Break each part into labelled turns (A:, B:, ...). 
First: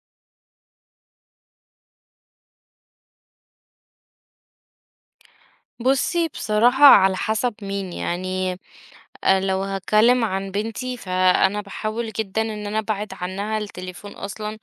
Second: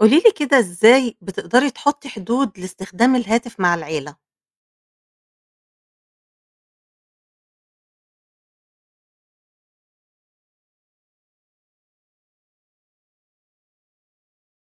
A: قولي لي كده إزاي بتقدري تحطّي حدود لاستخدام الهاتف مع العيلة؟
B: بُصّي، بصراحة على حسب مين، يعني. لو هاتكلم عن بنتي، فأنا باحاول جدًا إن أنا أبعد عنها التليفون أصلًا،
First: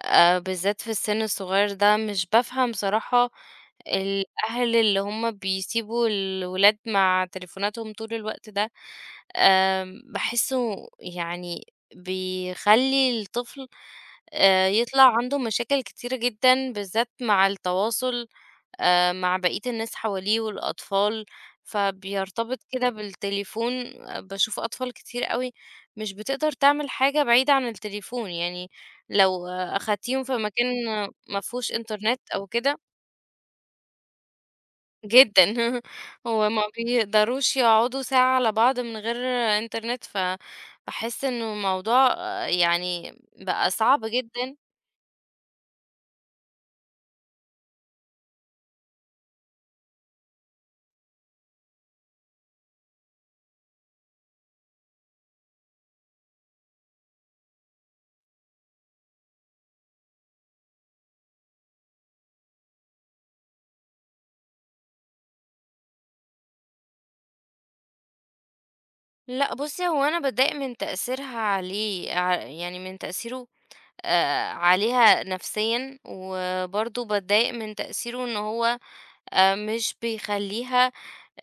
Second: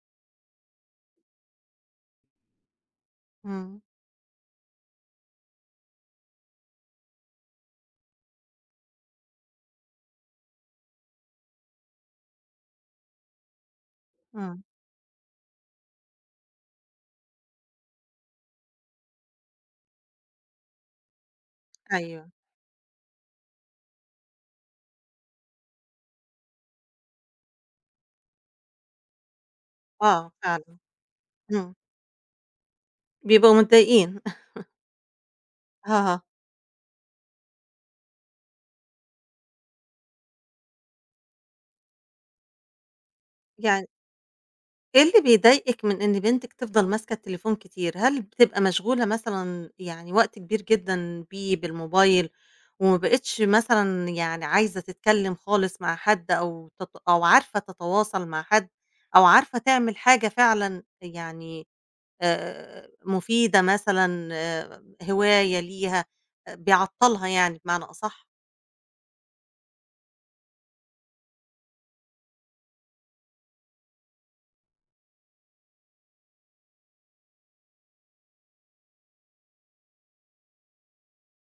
B: بالذات في السن الصغير ده. مش بافهم صراحة
A: إمم،
B: الأهل اللي هم بيسيبوا الولاد مع تليفوناتهم طول الوقت ده، باحسه يعني بيخلّي الطفل
A: إمم،
B: يطلع عنده مشاكل كتيرة جدًا، بالذات مع التواصل مع بقية الناس حواليه والأطفال،
A: أيوه،
B: فبيرتبط كده بالتليفون. باشوف أطفال كتير أوي مش بتقدر تعمل حاجة بعيدة عن التليفون، يعني لو أخدتيهم
A: آه
B: في مكان
A: فعلًا،
B: ما فيهوش
A: إمم،
B: إنترنت أو كده.
A: بيبقوا متضايقين.
B: جدًا
A: آه،
B: هو ما بيقدروش يقعدوا ساعة على بعض من غير إنترنت، فباحس إنه الموضوع يعني بقى
A: يعني
B: صعب جدًا.
A: إيه اللي بيضايقِك من إن بنتِك تفضل ماسكة التليفون كتير؟ هل بتبقى مشغولة مثلًا يعني وقت كبير جدًا بيه بالموبايل، وما بقيتش مثلًا يعني عايزة تتكلم خالص مع حد أو أو عارفة تتواصل مع حد، أو عارفة تعمل حاجة فعلًا يعني مفيدة مثلًا هواية ليها بيعطّلها يعني بمعنى أصح؟
B: لأ بُصّي، هو أنا باتضايق من تأثيرها عليه، يعني من تأثيره عليها نفسيًا، وبرضه باتضايق من تأثيره إن هو مش بيخلّيها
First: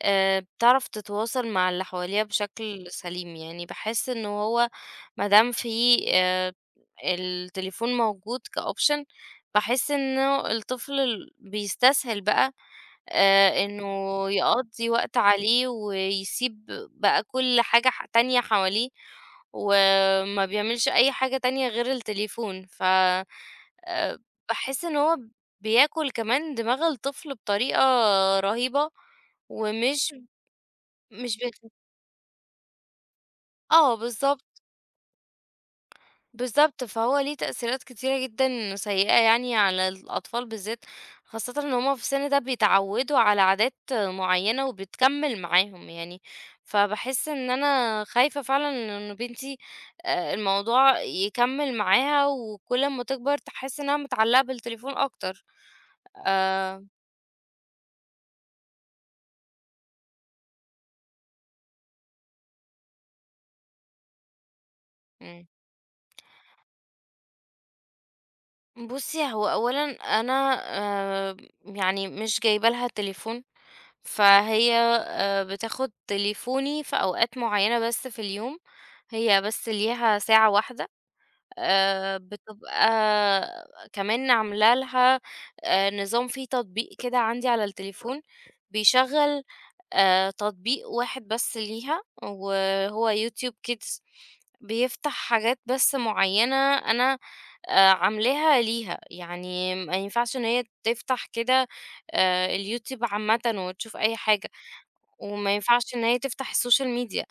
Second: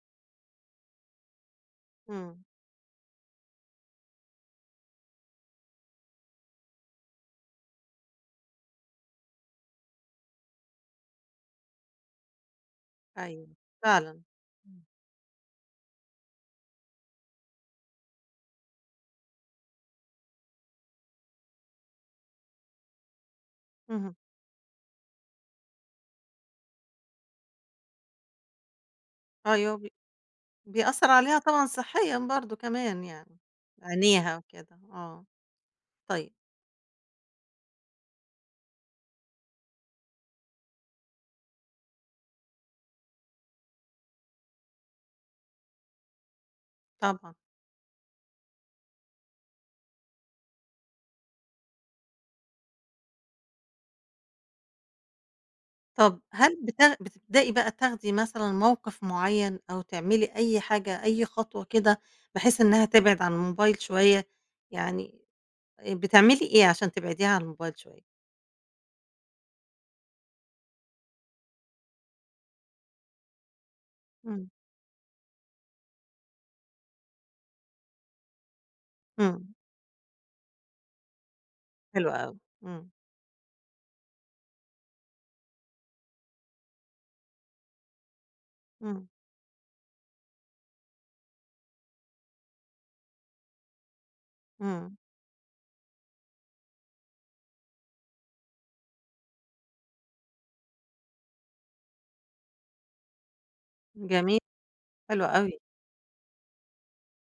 B: بتعرف تتواصل مع اللي حواليها
A: إمم،
B: بشكل سليم، يعني باحس إن هو ما دام في التليفون موجود كoption، باحس إنه الطفل بيستسهل بقى
A: أيوه
B: إنه
A: فعلًا. إمم.
B: يقضّي وقت عليه ويسيب بقى كل حاجة تانية حواليه، وما بيعملش أي حاجة تانية غير التليفون. ف آآ
A: اهم،
B: باحس إن هو بياكل كمان دماغ الطفل بطريقة رهيبة
A: أيوه
B: ومش
A: بيأثّر
B: مش
A: عليها طبعًا
B: بت
A: صحيًا برضه كمان يعني،
B: آه،
A: عينيها
B: بالضبط.
A: وكده، آه، طيب
B: بالضبط، فهو ليه تأثيرات كتيرة جدًا سيئة يعني على الأطفال بالذات، خاصةً إن هُم في السن ده بيتعودوا على عادات معيّنة وبتكمّل معاهم يعني، فباحس
A: طبعًا.
B: إن أنا خايفة فعلًا إن بنتي الموضوع يكمّل معاها وكل أمّا تكبر تحس إنها متعلقة بالتليفون أكتر.
A: طَب هل
B: آآ
A: بتبدئي بقى تاخدي مثلًا موقف معيّن أو تعملي أي حاجة، أي خطوة كده بحيث إنها تبعد عن الموبايل شوية؟ يعني
B: إمم.
A: بتعملي إيه عشان تبعديها عن الموبايل شوية؟
B: بُصّي، هو أولًا أنا آآ يعني مش جايبة لها التليفون
A: إمم،
B: فهي بتاخد تليفوني في أوقات معيّنة بس في اليوم، هي
A: إمم،
B: بس ليها ساعة واحدة.
A: حلو أوي، إمم،
B: بتبقى كمان عاملة لها نظام في تطبيق كده عندي على التليفون،
A: إمم،
B: بيشغّل تطبيق واحد بس ليها وهو يوتيوب Kids،
A: إمم،
B: بيفتح حاجات بس معيّنة أنا عاملاها ليها، يعني ما ينفعش إن هي تفتح كده اليوتيوب عامةً وتشوف أي
A: جميل،
B: حاجة،
A: حلو أوي،
B: وما ينفعش إن هي تفتح السوشيال ميديا.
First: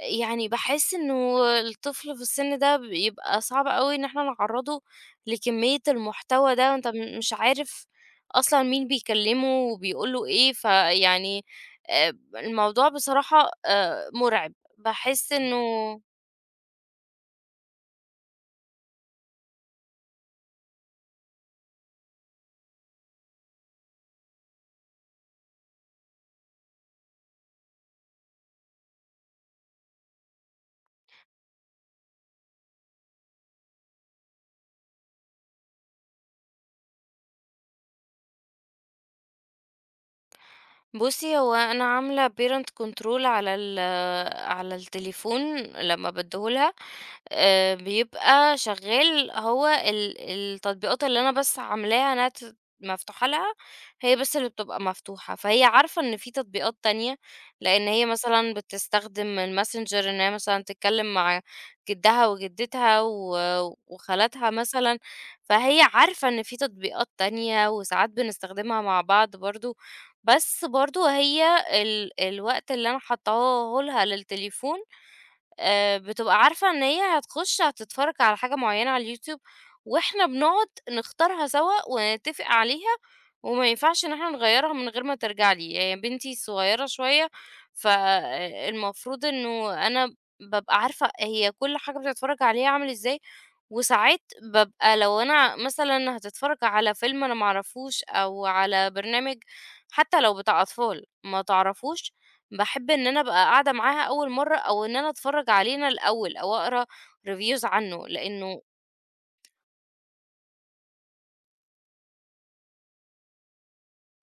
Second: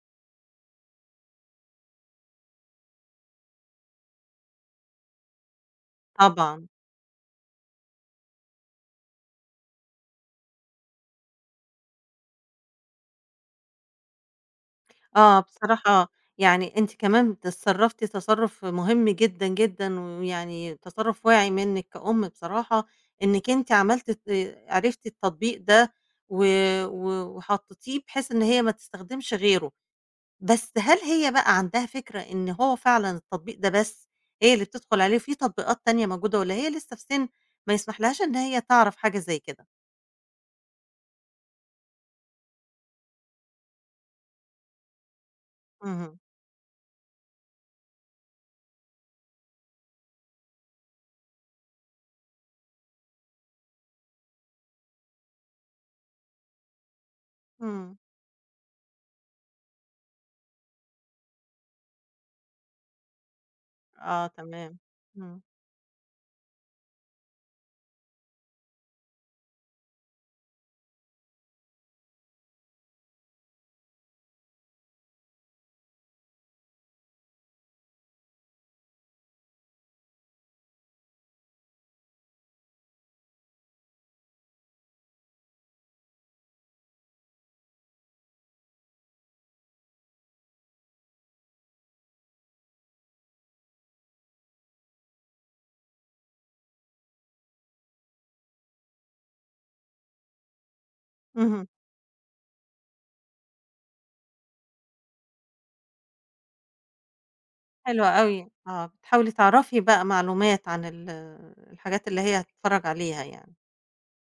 B: يعني باحس إنه الطفل في السن ده بيبقى صعب أوي إن إحنا نعرّضه لكمية المحتوى
A: طبعًا.
B: ده، وأنت مش عارف أصلًا مين بيكلّمه وبيقول له إيه، فيعني الموضوع بصراحة مُرعب، باحس
A: آه،
B: إنه
A: بصراحة يعني أنتِ كمان تصرّفتِ تصرُّف مهم جدًا، جدًا، ويعني تصرُّف واعي منِّك كأم بصراحة، إنِّك أنتِ عملتِ عرفتِ التطبيق ده و و وحطّيتيه بحيث إن هي ما تستخدمش غيره، بس هل هي بقى عندها فكرة إن هو فعلًا التطبيق ده بس هي اللي بتدخُل عليه، في تطبيقات تانية موجودة والّا هي لسه في سِن ما يسمحلهاش إن هي تعرف حاجة زي كده؟
B: بُصّي، هو أنا عاملة parent control على على التليفون لمّا
A: اهم،
B: بادّيه لها. بيبقى شغال هو التطبيقات اللي أنا بس عاملاها إنها مفتوحة لها، هي بس اللي بتبقى مفتوحة، فهي عارفة إن في تطبيقات تانية، لإن
A: إمم،
B: هي مثلًا بتستخدم الMessenger إن هي مثلًا تتكلم مع جدها وجدتها و
A: آه،
B: وخالاتها
A: تمام،
B: مثلًا،
A: إمم،
B: فهي عارفة إن في تطبيقات تانية وساعات بنستخدمها مع بعض برضه، بس برضه هي الوقت اللي أنا حاطاه لها للتليفون بتبقى عارفة إن هي هتتفرج على حاجة معيّنة على اليوتيوب، وإحنا بنقعد نختارها سوا ونتفق عليها، وما ينفعش إن إحنا نغيّرها من غير ما ترجع لي، هي بنتي صغيّرة شوية، فالمفروض إنه أنا بابقى عارفة هي كل حاجة بتتفرج عليها عامل إزاي، وساعات بابقى لو أنا مثلًا هتتفرج على فيلم أنا ما أعرفوش أو على برنامج حتى لو بتاع أطفال ما
A: اهم.
B: تعرفوش باحب إن أنا أبقى قاعدة معاها أول مرّة، أو إن أنا أتفرّج علينا الأول أو أقرا reviews
A: حلو
B: عنه،
A: أوي،
B: لإنه
A: آه، بتحاولي تعرفي بقى معلومات عن الحاجات اللي هي هتتفرّج عليها يعني،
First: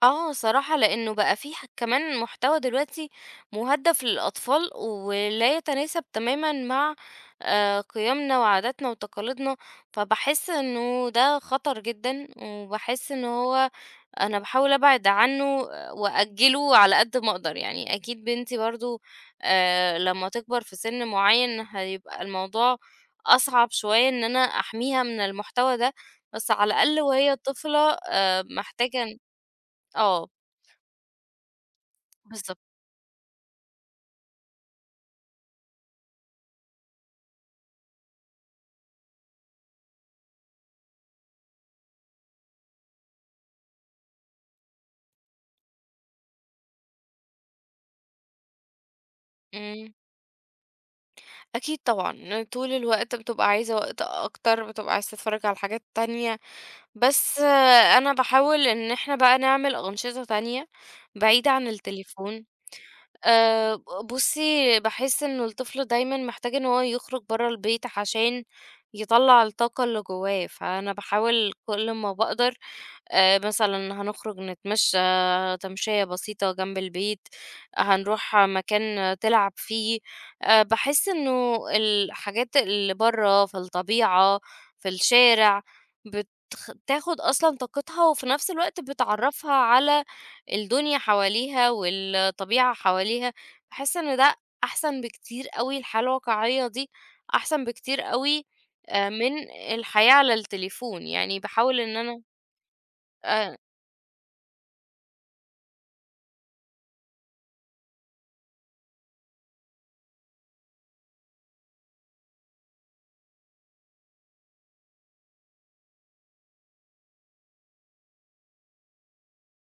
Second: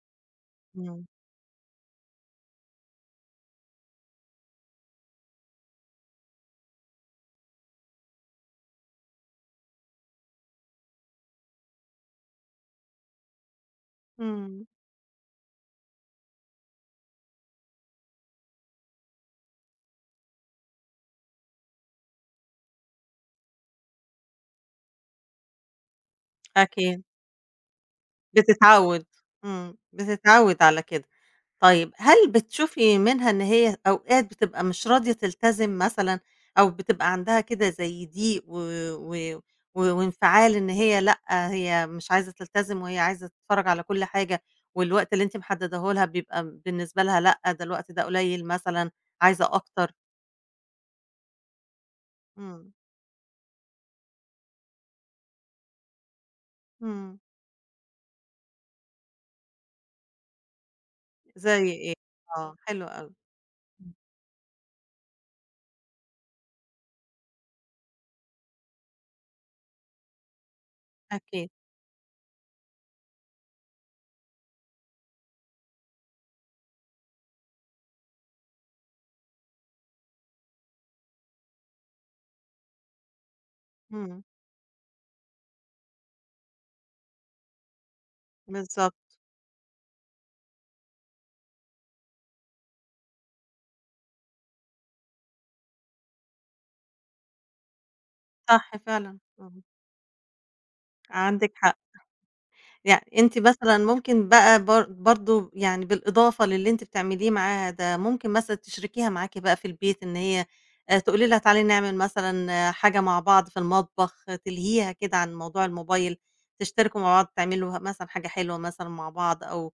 B: صراحة،
A: إمم،
B: لإنه بقى في كمان محتوى دلوقتي مُهدّف للأطفال، ولا يتناسب تمامًا مع قيمنا وعاداتنا وتقاليدنا، فباحس إنه ده خطر جدًا، وباحس إن هو أنا
A: إمم،
B: باحاول أبعد عنّه وأأجّله على قد ما أقدر، يعني أكيد بنتي برضه لمّا تكبر في سِن معيّن هيبقى الموضوع أصعب شوية إن أنا أحميها من المحتوى ده، بس على الأقل
A: أكيد،
B: وهي طفلة محتاجة
A: بتتعوّد، إمم،
B: آه،
A: بتتعوّد على كده، طيب هل
B: بالضبط،
A: بتشوفي منها إن هي أوقات بتبقى مش راضية تلتزم مثلًا أو بتبقى عندها كده زي ضيق و و و وانفعال إن هي لأ، هي مش عايزة تلتزم وهي عايزة تتفرّج على كل حاجة والوقت اللي أنتِ محدّداه لها بيبقى بالنسبة لها لأ، ده الوقت ده قليّل مثلًا، عايزة
B: إمم.
A: أكتر؟
B: أكيد طبعًا، طول
A: إمم.
B: الوقت بتبقى عايزة وقت أكتر، بتبقى عايزة تتفرّج على حاجات تانية،
A: إمم،
B: بس أنا باحاول إن إحنا بقى نعمل أنشطة تانية بعيدة عن
A: زي إيه؟
B: التليفون.
A: آه، حلو أوي،
B: ب بُصّي، باحس إنه الطفل دايمًا محتاج إن هو يخرج برّه البيت عشان يطلّع الطاقة اللي جوّاه، فأنا
A: أكيد،
B: باحاول كل ما باقدر مثلًا هنخرج نتمشى تمشية بسيطة جنب البيت، هنروح مكان تلعب فيه. باحس إنه الحاجات اللي برّه في
A: إمم،
B: الطبيعة، في الشارع، بتاخد أصلًا طاقتها وفي نفس الوقت
A: بالضبط،
B: بتعرّفها على الدنيا حواليها والطبيعة حواليها، باحس إن ده أحسن بكتير أوي، الحياة الواقعية دي أحسن بكتير أوي
A: صح فعلًا،
B: من
A: إمم،
B: الحياة على التليفون. يعني
A: عندِك حق،
B: باحاول إن أنا
A: يعني أنتِ
B: آآ
A: مثلًا ممكن بقى برضه يعني بالإضافة للي أنتِ بتعمليه معاها ده، ممكن مثلًا تشركيها معاكِ بقى في البيت إن هي تقولي لها تعالي نعمل مثلًا حاجة مع بعض في المطبخ، آه، تلهيها كده عن موضوع الموبايل، تشتركوا مع بعض تعملوا مثلًا حاجة حلوة مثلًا مع بعض، أو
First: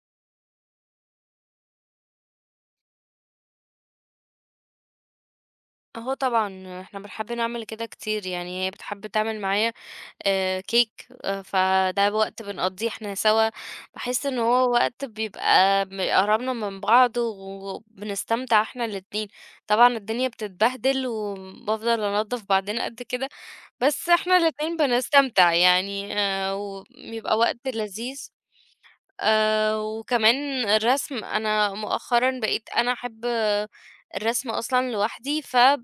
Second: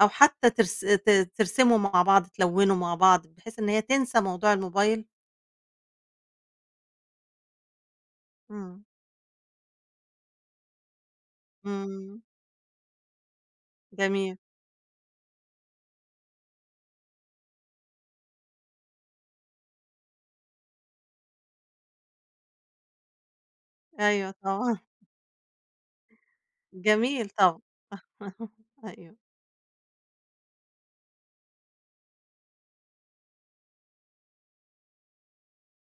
A: أو حتى ترسموا مع بعض، تلونوا مع بعض، بحيث إن هي تنسى موضوع الموبايل؟
B: أهو طبعًا إحنا بنحب نعمل كده كتير، يعني هي
A: إمم.
B: بتحب تعمل معايا كيك، فده
A: إمم،
B: وقت بنقضّيه إحنا سوا، باحس
A: جميل،
B: إن هو وقت بيبقى قربنا من بعض وبنستمتع إحنا الاتنين، طبعًا الدنيا بتتبهدل وبافضل أنضّف بعدين قد كده، بس
A: أيوه
B: إحنا الاتنين
A: طبعًا،
B: بنستمتع يعني
A: جميل
B: وبيبقى
A: طبعًا،
B: وقت لذيذ.
A: أيوه،
B: وكمان الرسم، أنا مؤخرًا بقيت أنا أحب الرسم أصلًا لوحدي، ف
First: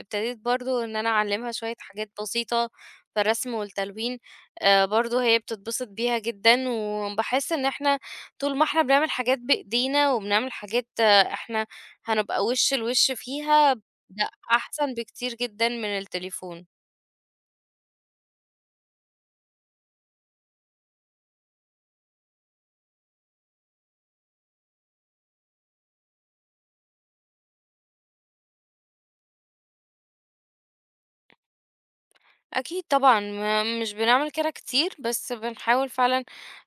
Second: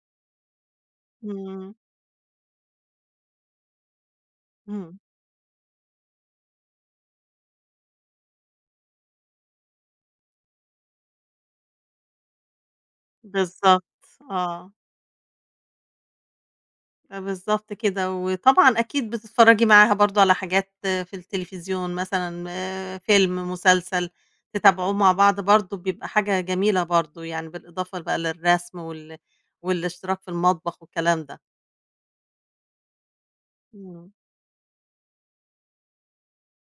B: ابتديت برضه إن أنا أعلّمها شوية
A: إمم،
B: حاجات بسيطة في الرسم والتلوين.
A: إمم،
B: برضه هي بتتبسط بيها جدًا، وباحس إن إحنا طول ما إحنا بنعمل حاجات بإيدينا، وبنعمل حاجات إحنا هنبقى وِش لوِش فيها،
A: بالضبط،
B: ده
A: آه،
B: أحسن بكتير جدًا من التليفون.
A: آه بالضبط كده، وطبعًا أكيد بتتفرّجي معاها برضه على حاجات في التلفزيون مثلًا فيلم، مسلسل، تتابعوه مع بعض برضه بيبقى حاجة جميلة برضه يعني بالإضافة بقى للرسم والاشتراك في المطبخ والكلام ده،
B: أكيد طبعًا، ما مش
A: إمم،
B: بنعمل كده كتير، بس بنحاول فعلًا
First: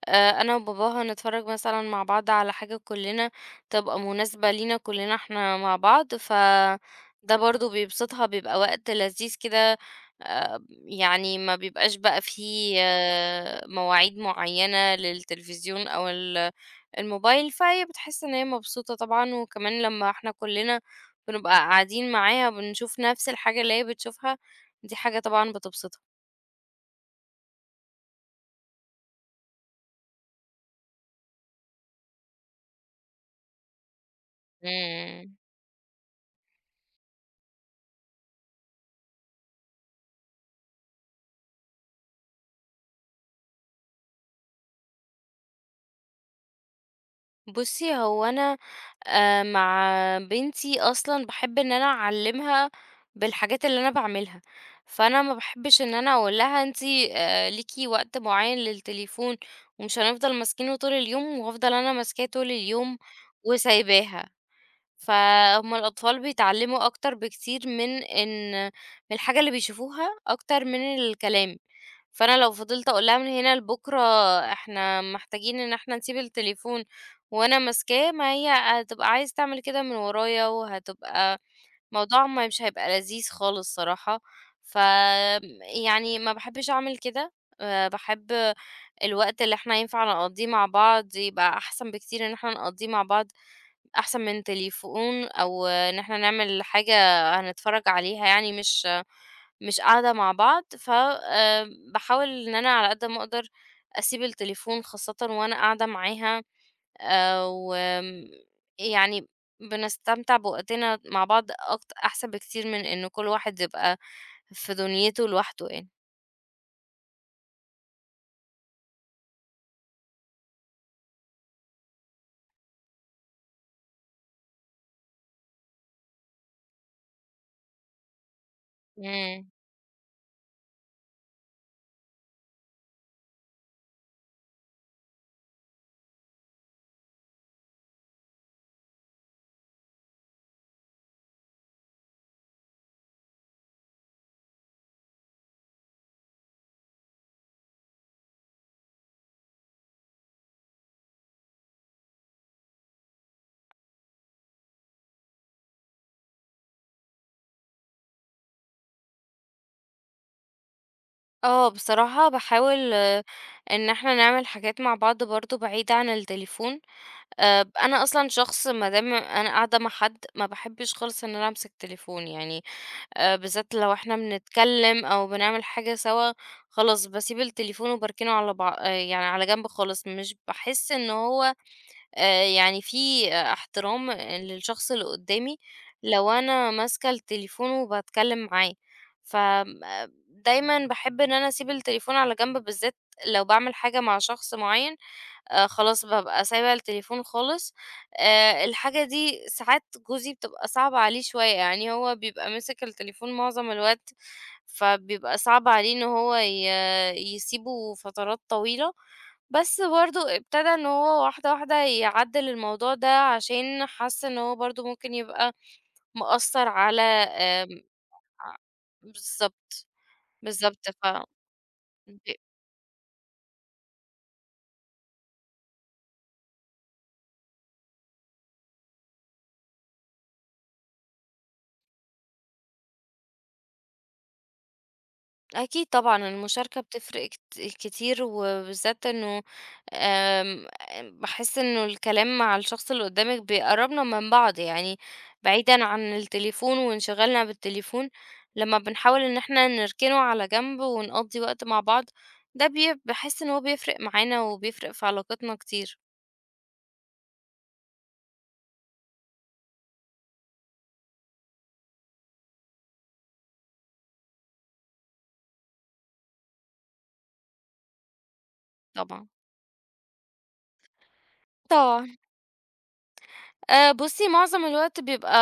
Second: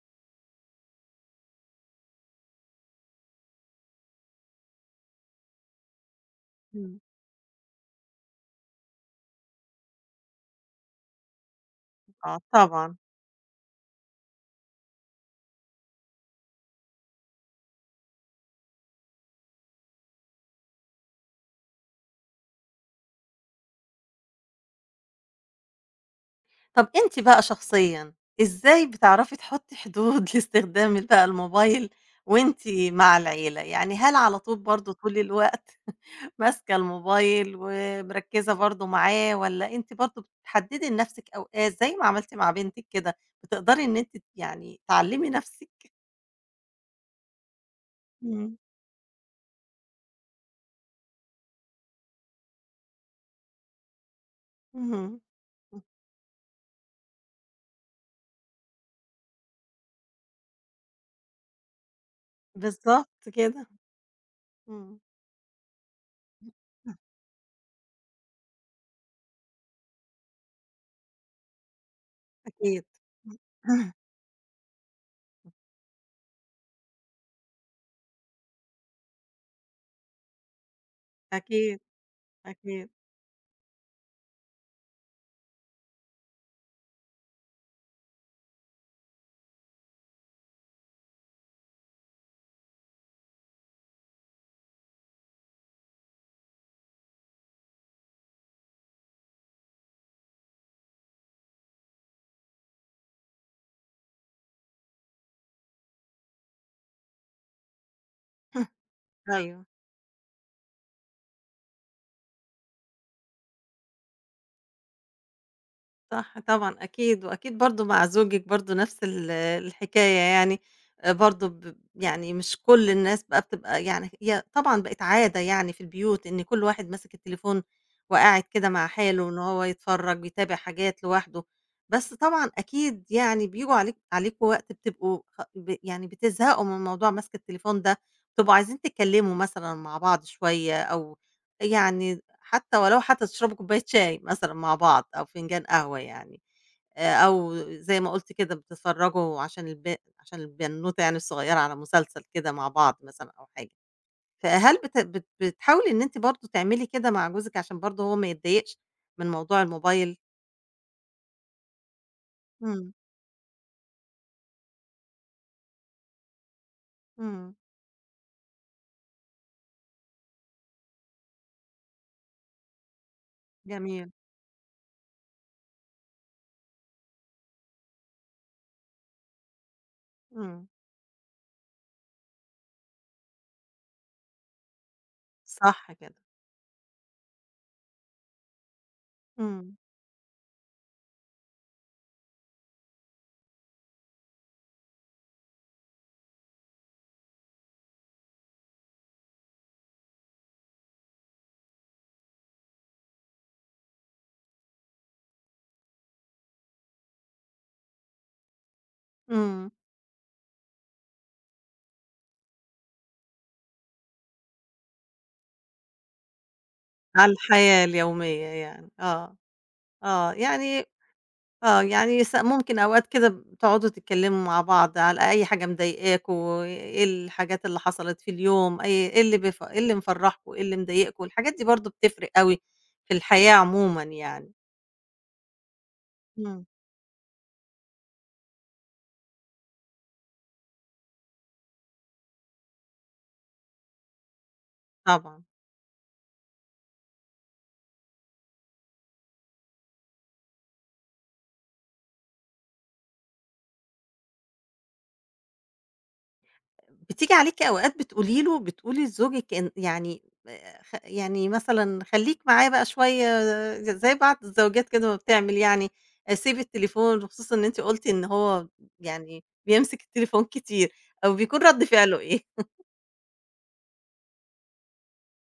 B: آه، انا وباباها نتفرج مثلا مع بعض على حاجة كلنا تبقى مناسبة لينا كلنا احنا مع بعض ف
A: إمم،
B: ده برضو بيبسطها بيبقى وقت لذيذ كده. آه، يعني ما بيبقاش بقى
A: آه
B: فيه
A: طبعًا.
B: مواعيد معينة للتلفزيون او الموبايل فهي بتحس ان هي مبسوطة طبعا وكمان لما احنا كلنا بنبقى قاعدين معاها بنشوف نفس الحاجة اللي هي بتشوفها دي حاجة طبعا بتبسطها.
A: طب أنتِ بقى شخصيًا، إزاي بتعرفي تحطّي حدود لاستخدام بقى الموبايل وأنتِ مع العيلة؟ يعني هل على طول برضه طول
B: مم.
A: الوقت ماسكة الموبايل ومركّزة برضه معاه والّا أنتِ برضه بتحدّدي لنَفْسِك أوقات زي ما عملتِ مع بنتِك كده، بتقدري إن أنتِ يعني تعلّمي نَفْسِك؟
B: بُصّي، هو
A: إمم،
B: أنا مع بنتي أصلًا باحب إن أنا أعلّمها بالحاجات اللي أنا باعملها،
A: اهم،
B: فأنا ما باحبش إن أنا أقول لها أنتِ ليكِ وقت معيّن للتليفون ومش هنفضل ماسكينه طول اليوم وهافضل أنا ماسكاه طول اليوم
A: بالضبط كده،
B: وسايباها،
A: إمم.
B: فهُم الأطفال بيتعلّموا أكتر بكتير من إن من الحاجة اللي بيشوفوها أكتر من الكلام. فأنا لو
A: أكيد.
B: فضلت أقول لها من هنا لبكرة إحنا محتاجين إن إحنا نسيب التليفون وأنا ماسكاه، ما هي هتبقى عايزة تعمل كده من ورايا، وهتبقى
A: أكيد،
B: موضوع ما مش
A: أكيد.
B: هيبقى لذيذ خالص صراحة. ف يعني ما باحبش أعمل كده. باحب الوقت اللي إحنا ينفع نقضيه مع بعض يبقى أحسن بكتير إن إحنا نقضيه مع بعض أحسن من تليفون أو إن إحنا نعمل حاجة هنتفرج عليها يعني مش قاعدة مع بعض. ف باحاول إن أنا على قد ما أقدر أسيب التليفون خاصةً وأنا قاعدة معاها. وآمم، يعني
A: أيوه.
B: بنستمتع بوقتنا مع بعض أحسن بكتير من إن كل واحد يبقى في دنيته لوحده يعني.
A: صح طبعًا أكيد، وأكيد برضه مع زوجِك برضه نفس الحكاية يعني، برضه يعني مش كل الناس بقى بتبقى يعني هي طبعًا بقت عادة يعني في البيوت إن كل واحد ماسك التليفون وقاعد كده مع حاله إن
B: إمم.
A: هو يتفرّج، بيتابع حاجات لوحده، بس طبعًا أكيد يعني بييجوا عليكم وقت بتبقوا خ ب يعني بتزهقوا من موضوع مَسْك التليفون ده، بتبقوا عايزين تتكلموا مثلًا مع بعض شوية أو يعني حتى ولو حتى تشربوا كوباية شاي مثلًا مع بعض أو فنجان قهوة يعني، أو زي ما قُلت كده بتتفرّجوا عشان البنوتة يعني الصغيّرة على مسلسل كده مع بعض مثلًا أو حاجة، فهل بت بت بتحاولي إن أنتِ برضه تعملي كده مع جوزِك عشان برضه هو ما يتضايقش من موضوع الموبايل؟
B: آه، بصراحة باحاول
A: إمم،
B: إن إحنا نعمل حاجات مع بعض برضه بعيد عن التليفون.
A: إمم،
B: أنا أصلًا شخص ما دام أنا قاعدة مع حد ما باحبش خالص إن أنا أمسك تليفون يعني، بالذات لو
A: جميل،
B: إحنا بنتكلم أو بنعمل حاجة سوا، خلاص باسيب التليفون وباركنه على بع آه، يعني على جنب خالص، مش
A: إمم،
B: باحس إن هو يعني في احترام للشخص اللي قدامي
A: صح كده،
B: لو أنا ماسكة التليفون وباتكلم معاه. ف
A: إمم،
B: دايمًا باحب إن أنا أسيب التليفون على جنب، بالذات لو باعمل حاجة مع شخص معين. خلاص بابقى سايبة التليفون خالص. الحاجة دي ساعات جوزي بتبقى صعبة عليه شوية، يعني هو بيبقى ماسك التليفون معظم الوقت، فبيبقى صعب عليه إن هو يسيبه فترات طويلة،
A: إمم،
B: بس برضه ابتدى إن هو واحدة، واحدة يعدِّل الموضوع ده عشان حَس إن هو برضه ممكن يبقى مأثّر على
A: على
B: آمم
A: الحياة اليومية
B: ع
A: يعني، آه،
B: بالضبط،
A: آه، يعني
B: بالضبط. ف
A: يعني
B: ب
A: ممكن أوقات كده بتقعدوا تتكلموا مع بعض على أي حاجة مضايقاكوا، إيه الحاجات اللي حصلت في اليوم، أي إيه اللي بيف إيه اللي مفرّحكوا، إيه اللي مضايقكوا، الحاجات دي برضه بتفرق أوي في الحياة عمومًا يعني.
B: أكيد طبعًا
A: إمم.
B: المشاركة بتفرق كتير، وبالذات إنه آمم، باحس إنه الكلام مع الشخص اللي قدامِك بيقرّبنا من بعض، يعني
A: طبعًا.
B: بعيدًا عن التليفون وانشغالنا بالتليفون، لمّا بنحاول إن إحنا نركنه على جنب ونقضّي وقت مع بعض، ده بي باحس إن هو بيفرق معانا وبيفرق في علاقتنا كتير.
A: بتيجي عليكِ أوقات بتقولي لزوجِك إن يعني خ يعني مثلًا خلّيك معايا بقى شوية زي بعض الزوجات كده ما بتعمل يعني، سيب التليفون وخصوصًا إن أنتِ قُلتِ إن هو
B: طبعًا.
A: يعني بيمسك التليفون كتير، أو بيكون رَد
B: طبعا
A: فعله إيه؟
B: بُصّي، معظم الوقت بيبقى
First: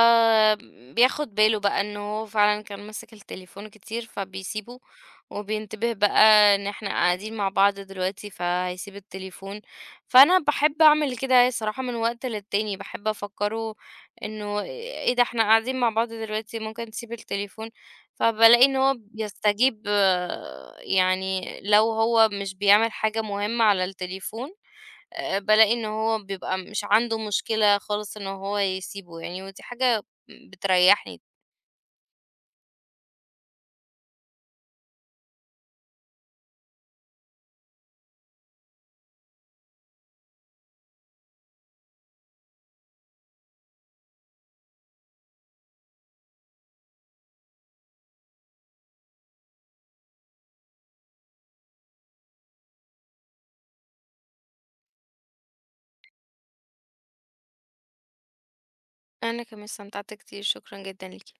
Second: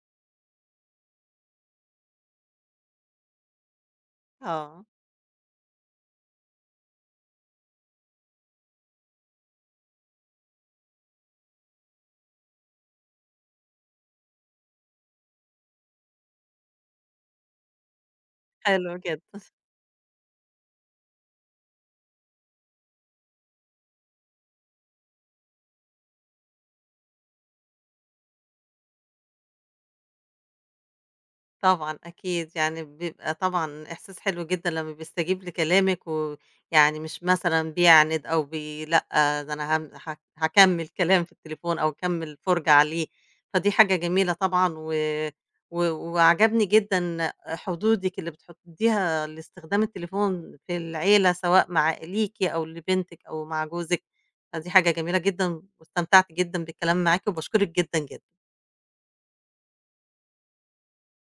B: بياخُد باله بقى إن هو فعلًا كان ماسك التليفون كتير، فبيسيبه
A: آه،
B: وبينتبه بقى إن إحنا قاعدين مع بعض دلوقتي، فهيسيب التليفون. فأنا باحب أعمل كده الصراحة من وقت للتاني، باحب أفكّره إنه إيه ده إحنا قاعدين مع بعض دلوقتي، ممكن تسيب التليفون. فبالاقي إن هو
A: حلو جدًا.
B: بيستجيب يعني لو هو مش بيعمل حاجة مهمة على التليفون. بالاقي إن هو بيبقى مش عنده مشكلة خالص إن هو يسيبه يعني، ودي حاجة بتريحني.
A: طبعًا أكيد، يعني بيبقى طبعًا إحساس حلو جدًا لمّا بيستجيب لكلامِك ويعني مش مثلًا بيعند أو لأ، ده أنا هام هاك هاكمّل كلام في التليفون أو أكمّل فرجة عليه، فدي حاجة جميلة طبعًا و و وعجبني جدًا حدودِك اللي بتحدّيها لاستخدام التليفون في العيلة، سواء مع ليكِ أو لبنتِك أو مع جوزِك، فدي حاجة جميلة جدًا واستمتعت جدًا بالكلام معاكِ وباشكرِك جدًا، جدًا.
B: أنا كمان استمتعت كتير، شكرًا جدًا ليكِ.